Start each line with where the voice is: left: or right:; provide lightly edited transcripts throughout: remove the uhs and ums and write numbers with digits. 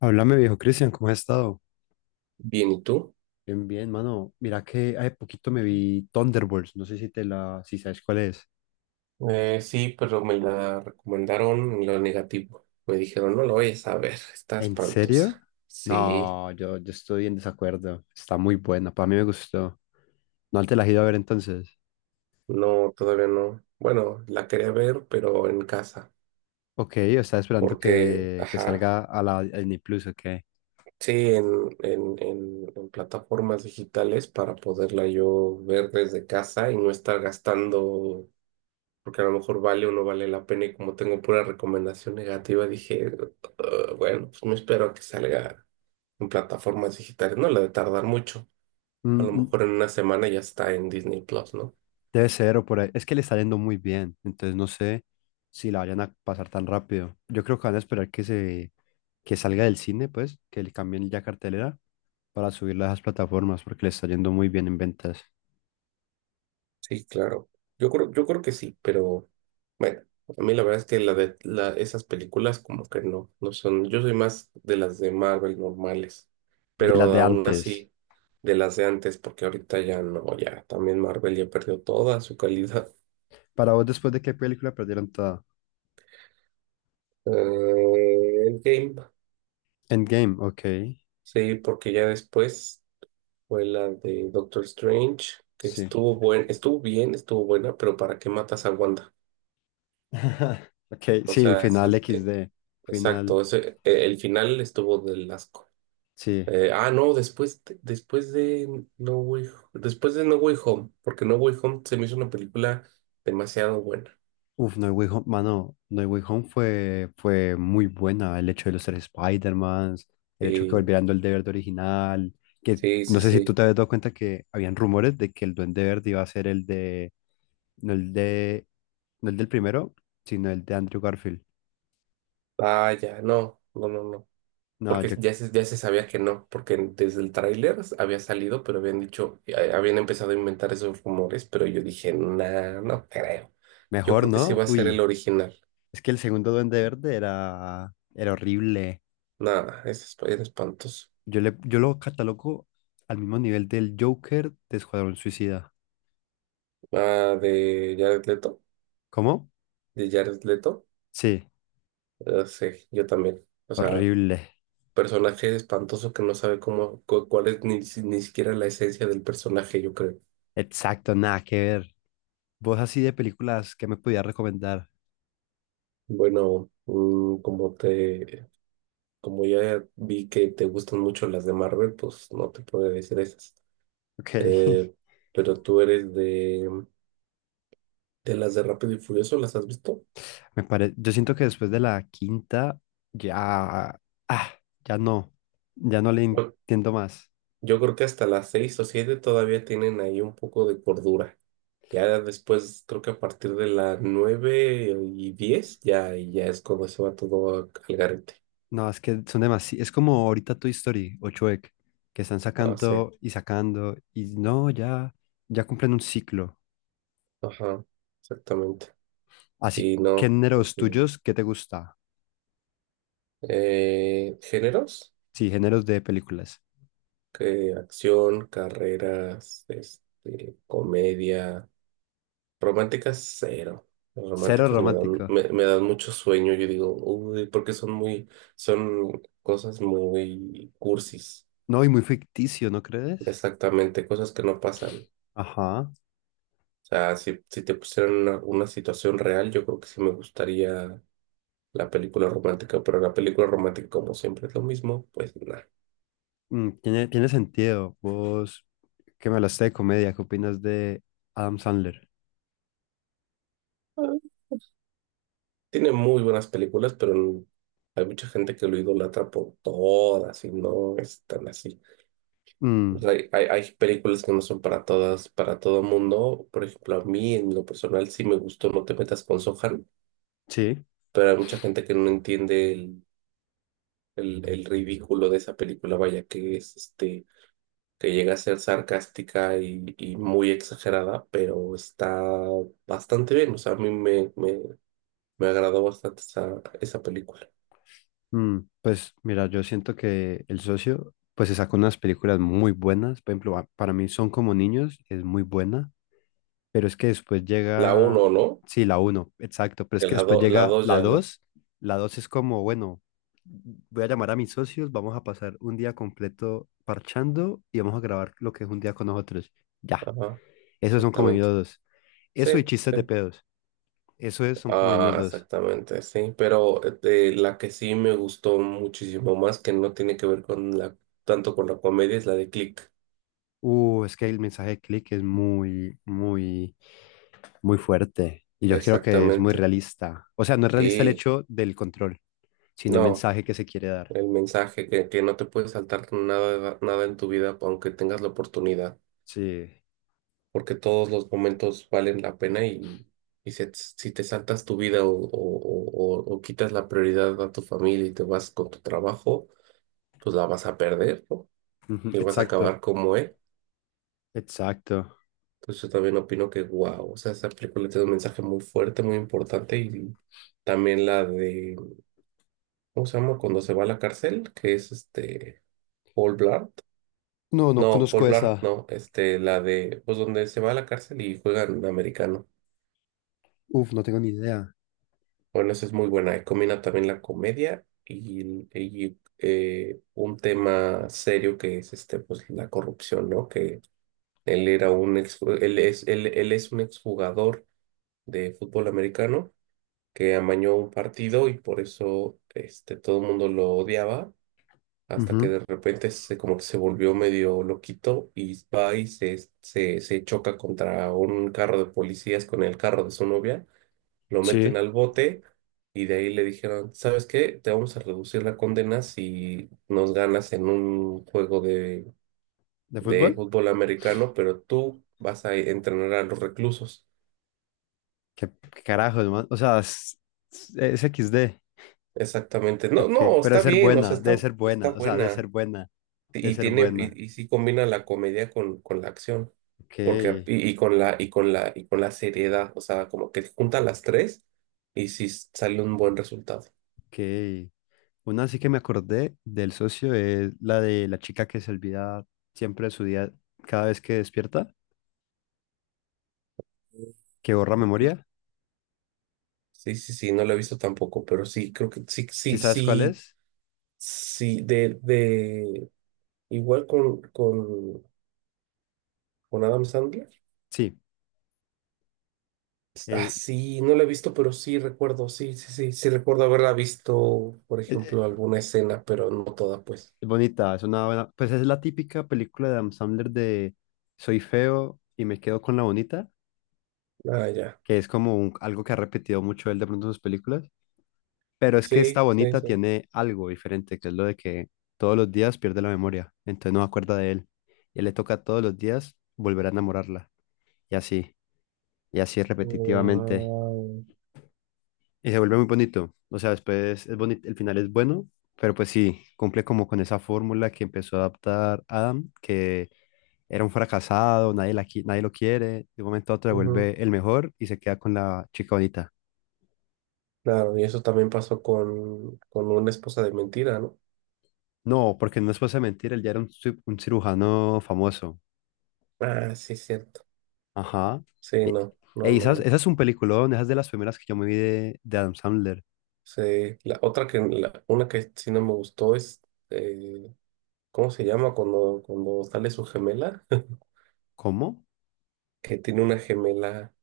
left: Háblame, viejo Cristian, ¿cómo has estado?
right: Bien, ¿y tú?
left: Bien, bien, mano. Mira que hace poquito me vi Thunderbolts, no sé si sabes cuál es.
right: Sí, pero me la recomendaron en lo negativo. Me dijeron, no lo vayas a ver, está
left: ¿En serio?
right: espantosa. Sí,
left: No, yo estoy en desacuerdo. Está muy buena, para mí me gustó. ¿No te la has ido a ver entonces?
right: no, todavía no. Bueno, la quería ver, pero en casa,
left: Ok, o estaba esperando
right: porque,
left: que
right: ajá,
left: salga a la a Disney Plus, ok.
right: sí, en plataformas digitales para poderla yo ver desde casa y no estar gastando, porque a lo mejor vale o no vale la pena y como tengo pura recomendación negativa, dije, "Ugh, bueno, pues me espero a que salga en plataformas digitales." No le debe tardar mucho. A
left: Mm,
right: lo
left: mm,
right: mejor en una semana ya está en Disney Plus, ¿no?
left: debe ser o por ahí. Es que le está yendo muy bien, entonces no sé si la vayan a pasar tan rápido. Yo creo que van a esperar que salga del cine, pues, que le cambien ya cartelera para subirla a esas plataformas porque le está yendo muy bien en ventas.
right: Sí, claro. Yo creo que sí, pero bueno, a mí la verdad es que esas películas como que no, no son. Yo soy más de las de Marvel normales,
left: De las
right: pero
left: de
right: aún
left: antes.
right: así de las de antes, porque ahorita ya no, ya también Marvel ya perdió toda su calidad.
left: Para vos, después de qué película perdieron toda.
right: Endgame,
left: Endgame, ok.
right: sí, porque ya después. Fue la de Doctor Strange, que
left: Sí.
right: estuvo bien, estuvo buena, pero ¿para qué matas a Wanda?
left: Ok,
right: O
left: sí,
right: sea,
left: final equis de Final,
right: exacto, el final estuvo del asco.
left: sí.
right: No, después, después de No Way Home, porque No Way Home se me hizo una película demasiado buena.
left: Uf, No Way Home, mano, No Way Home fue muy buena. El hecho de los tres Spider-Mans, el hecho que
right: Sí,
left: volvieran el Duende Verde original. Que
right: sí,
left: no
right: sí,
left: sé si tú
right: sí.
left: te habías dado cuenta que habían rumores de que el Duende Verde iba a ser el de. No el de. No el del primero, sino el de Andrew Garfield.
right: Vaya, no, no, no, no,
left: No,
right: porque
left: yo
right: ya se sabía que no, porque desde el tráiler había salido, pero habían empezado a inventar esos rumores, pero yo dije, nah, no creo. Yo
left: mejor
right: creo que sí
left: no.
right: va a ser el
left: Uy,
right: original.
left: es que el segundo Duende Verde era horrible.
right: Nada, es espantoso.
left: Yo lo catalogo al mismo nivel del Joker de Escuadrón Suicida.
right: Ah, de Jared Leto,
left: ¿Cómo?
right: de Jared Leto,
left: Sí,
right: sí, yo también. O sea,
left: horrible.
right: personaje espantoso que no sabe cómo, cuál es ni, ni siquiera la esencia del personaje, yo creo.
left: Exacto, nada que ver. Vos así de películas que me podías recomendar.
right: Bueno, como ya vi que te gustan mucho las de Marvel, pues no te podré decir esas.
left: Ok.
right: Eh, pero tú eres de las de Rápido y Furioso, ¿las has visto?
left: Me pare... Yo siento que después de la quinta ya... Ah, ya no. Ya no le
right: Yo,
left: entiendo más.
right: yo creo que hasta las seis o siete todavía tienen ahí un poco de cordura. Ya después, creo que a partir de las nueve y diez, ya, ya es cuando se va al garete.
left: No, es que son demasiado. Es como ahorita Toy Story o Shrek, que están
right: Ah, sí.
left: sacando y sacando, y no, ya, ya cumplen un ciclo.
right: Ajá, exactamente.
left: Así,
right: Y no,
left: géneros
right: porque.
left: tuyos, ¿qué te gusta?
right: ¿Géneros?
left: Sí, géneros de películas.
right: Que acción, carreras, este, comedia, románticas cero. Las
left: Cero
right: románticas me dan,
left: romántico.
right: me, me dan mucho sueño. Yo digo, uy, porque son cosas muy cursis.
left: No, y muy ficticio, ¿no crees?
right: Exactamente, cosas que no pasan. O
left: Ajá.
right: sea, si te pusieran una situación real, yo creo que sí me gustaría la película romántica, pero la película romántica, como siempre, es lo mismo, pues nada.
left: Mm, tiene sentido. Vos, que me hablaste de comedia, ¿qué opinas de Adam Sandler?
right: Tiene muy buenas películas, pero hay mucha gente que lo idolatra por todas y no es tan así. O sea,
left: Mm,
right: hay, hay películas que no son para todas, para todo mundo. Por ejemplo, a mí en lo personal sí me gustó No te metas con Sohan,
left: sí.
right: pero hay mucha gente que no entiende el ridículo de esa película, vaya, que es este, que llega a ser sarcástica y muy exagerada, pero está bastante bien. O sea, a mí me agradó bastante esa, esa película.
left: Mm, pues mira, yo siento que El Socio, pues se sacó unas películas muy buenas. Por ejemplo, para mí Son como niños, es muy buena, pero es que después
right: La
left: llega,
right: uno, ¿no?
left: sí, la uno, exacto, pero es que después
right: La
left: llega
right: dos
left: la
right: ya no.
left: dos. La dos es como, bueno, voy a llamar a mis socios, vamos a pasar un día completo parchando y vamos a grabar lo que es un día con nosotros. Ya,
right: Ajá,
left: esos son como
right: exactamente.
left: niños dos. Eso y
right: Sí,
left: chistes
right: sí.
left: de pedos. Eso es, son como niños
right: Ah,
left: dos.
right: exactamente, sí. Pero de la que sí me gustó muchísimo más, que no tiene que ver tanto con la comedia, es la de Click.
left: Es que el mensaje de click es muy... muy fuerte. Y yo creo que es muy
right: Exactamente.
left: realista. O sea, no es realista el
right: Sí.
left: hecho del control, sino el
right: No,
left: mensaje que se quiere dar.
right: el mensaje que no te puedes saltar nada, nada en tu vida, aunque tengas la oportunidad,
left: Sí.
right: porque todos los momentos valen la pena y, si te saltas tu vida o, o quitas la prioridad a tu familia y te vas con tu trabajo, pues la vas a perder, ¿no?
left: Ujú,
right: Y vas a
left: exacto,
right: acabar como él.
left: exacto.
right: Entonces yo también opino que, wow, o sea, esa película tiene un mensaje muy fuerte, muy importante. Y también la de, ¿cómo se llama? Cuando se va a la cárcel, que es este, Paul Blart.
left: No, no
right: No, Paul
left: conozco
right: Blart,
left: esa.
right: no, este, la de, pues donde se va a la cárcel y juegan americano.
left: Uf, no tengo ni idea.
right: Bueno, esa es muy buena. Y combina también la comedia y, un tema serio que es este, pues la corrupción, ¿no? Que él era un ex, él es un exjugador de fútbol americano que amañó un partido y por eso este, todo el mundo lo odiaba hasta que
left: Ujú,
right: de repente como que se volvió medio loquito y va y se choca contra un carro de policías con el carro de su novia, lo meten
left: sí.
right: al bote y de ahí le dijeron, ¿sabes qué? Te vamos a reducir la condena si nos ganas en un juego
left: ¿De fútbol?
right: de fútbol americano, pero tú vas a entrenar a los reclusos.
left: ¿Qué, qué carajo, hermano? O sea, es XD.
right: Exactamente. No,
left: Ok. Pero
right: no,
left: debe
right: está
left: ser
right: bien, o sea,
left: buena, debe
right: está,
left: ser
right: está
left: buena. O sea, debe ser
right: buena.
left: buena. Debe
right: Y
left: ser
right: tiene,
left: buena.
right: y sí combina la comedia con la acción.
left: Ok,
right: Porque, y con la seriedad. O sea, como que junta las tres y sí sale un buen resultado.
left: ok. Una sí que me acordé del socio es la de la chica que se olvida siempre de su día cada vez que despierta, que borra memoria.
right: Que- Sí, sí, sí, no lo he visto tampoco, pero sí, creo que sí,
left: ¿Sí
right: sí,
left: sabes cuál
right: sí,
left: es?
right: sí, igual con Adam Sandler.
left: Sí,
right: Ah,
left: eh,
right: sí, no la he visto, pero sí recuerdo, sí, sí, sí, sí recuerdo haberla visto, por
left: eh, eh,
right: ejemplo, alguna escena, pero no toda, pues.
left: es bonita, es una buena, pues es la típica película de Adam Sandler de soy feo y me quedo con la bonita,
right: Ah, ya.
left: que es como algo que ha repetido mucho él de pronto en sus películas, pero es que
right: Sí,
left: esta
right: sí,
left: bonita
right: sí.
left: tiene algo diferente, que es lo de que todos los días pierde la memoria, entonces no se acuerda de él y le toca todos los días volver a enamorarla y así. Y así repetitivamente.
right: Wow.
left: Y se vuelve muy bonito. O sea, después es bonito, el final es bueno, pero pues sí, cumple como con esa fórmula que empezó a adaptar Adam, que era un fracasado, nadie lo quiere, de un momento a otro se vuelve el mejor y se queda con la chica bonita.
right: Claro, y eso también pasó con una esposa de mentira, ¿no?
left: No, porque no es cosa de mentir, él ya era un cirujano famoso.
right: Ah, sí, cierto.
left: Ajá.
right: Sí,
left: E-
right: no, no, no, no.
left: esa es un peliculón, esa es de las primeras que yo me vi de Adam Sandler.
right: Sí, la otra una que sí no me gustó es, eh, ¿cómo se llama cuando sale su gemela?
left: ¿Cómo?
right: Que tiene una gemela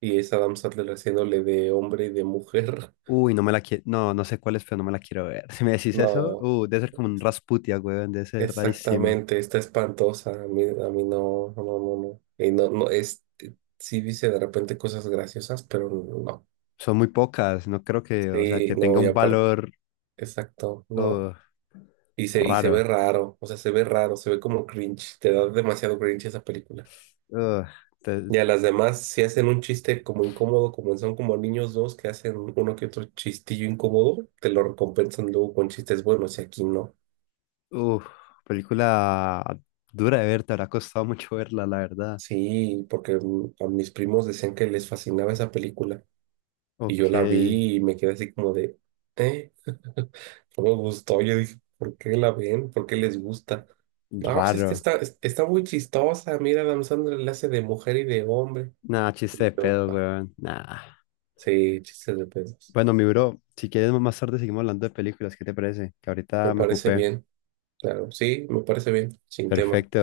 right: y es Adam Sandler haciéndole de hombre y de mujer.
left: Uy, no me la quiero. No, no sé cuál es, pero no me la quiero ver. Si me decís eso,
right: No,
left: debe ser como un Rasputia, weón, debe ser rarísimo.
right: exactamente, está espantosa. A mí no, no, no, no, no. Y no, no, sí dice de repente cosas graciosas, pero no.
left: Son muy pocas, no creo que, o sea,
right: Sí,
left: que tenga
right: no, y
left: un
right: aparte,
left: valor
right: exacto, no.
left: uh,
right: Y se ve
left: raro.
right: raro, o sea, se ve raro, se ve como cringe, te da demasiado cringe esa película.
left: Uh, te-
right: Y a las demás sí hacen un chiste como incómodo, como Son como niños 2 que hacen uno que otro chistillo incómodo, te lo recompensan luego con chistes buenos y aquí no.
left: uh, película dura de ver, te habrá costado mucho verla, la verdad.
right: Sí, porque a mis primos decían que les fascinaba esa película y
left: Ok,
right: yo la vi y me quedé así como de, ¿eh? No me gustó. Yo dije, ¿por qué la ven? ¿Por qué les gusta? No, pues es que
left: raro.
right: está, está muy chistosa. Mira, Adam Sandler la hace de mujer y de hombre.
left: Nah, chiste
right: Y
left: de
right: yo,
left: pedo,
right: "Ah,
left: weón. Nah.
right: sí, chistes de pedos."
left: Bueno, mi bro, si quieres más tarde seguimos hablando de películas, ¿qué te parece? Que ahorita
right: Me
left: me
right: parece
left: ocupé.
right: bien, claro, sí, me parece bien, sin tema.
left: Perfecto.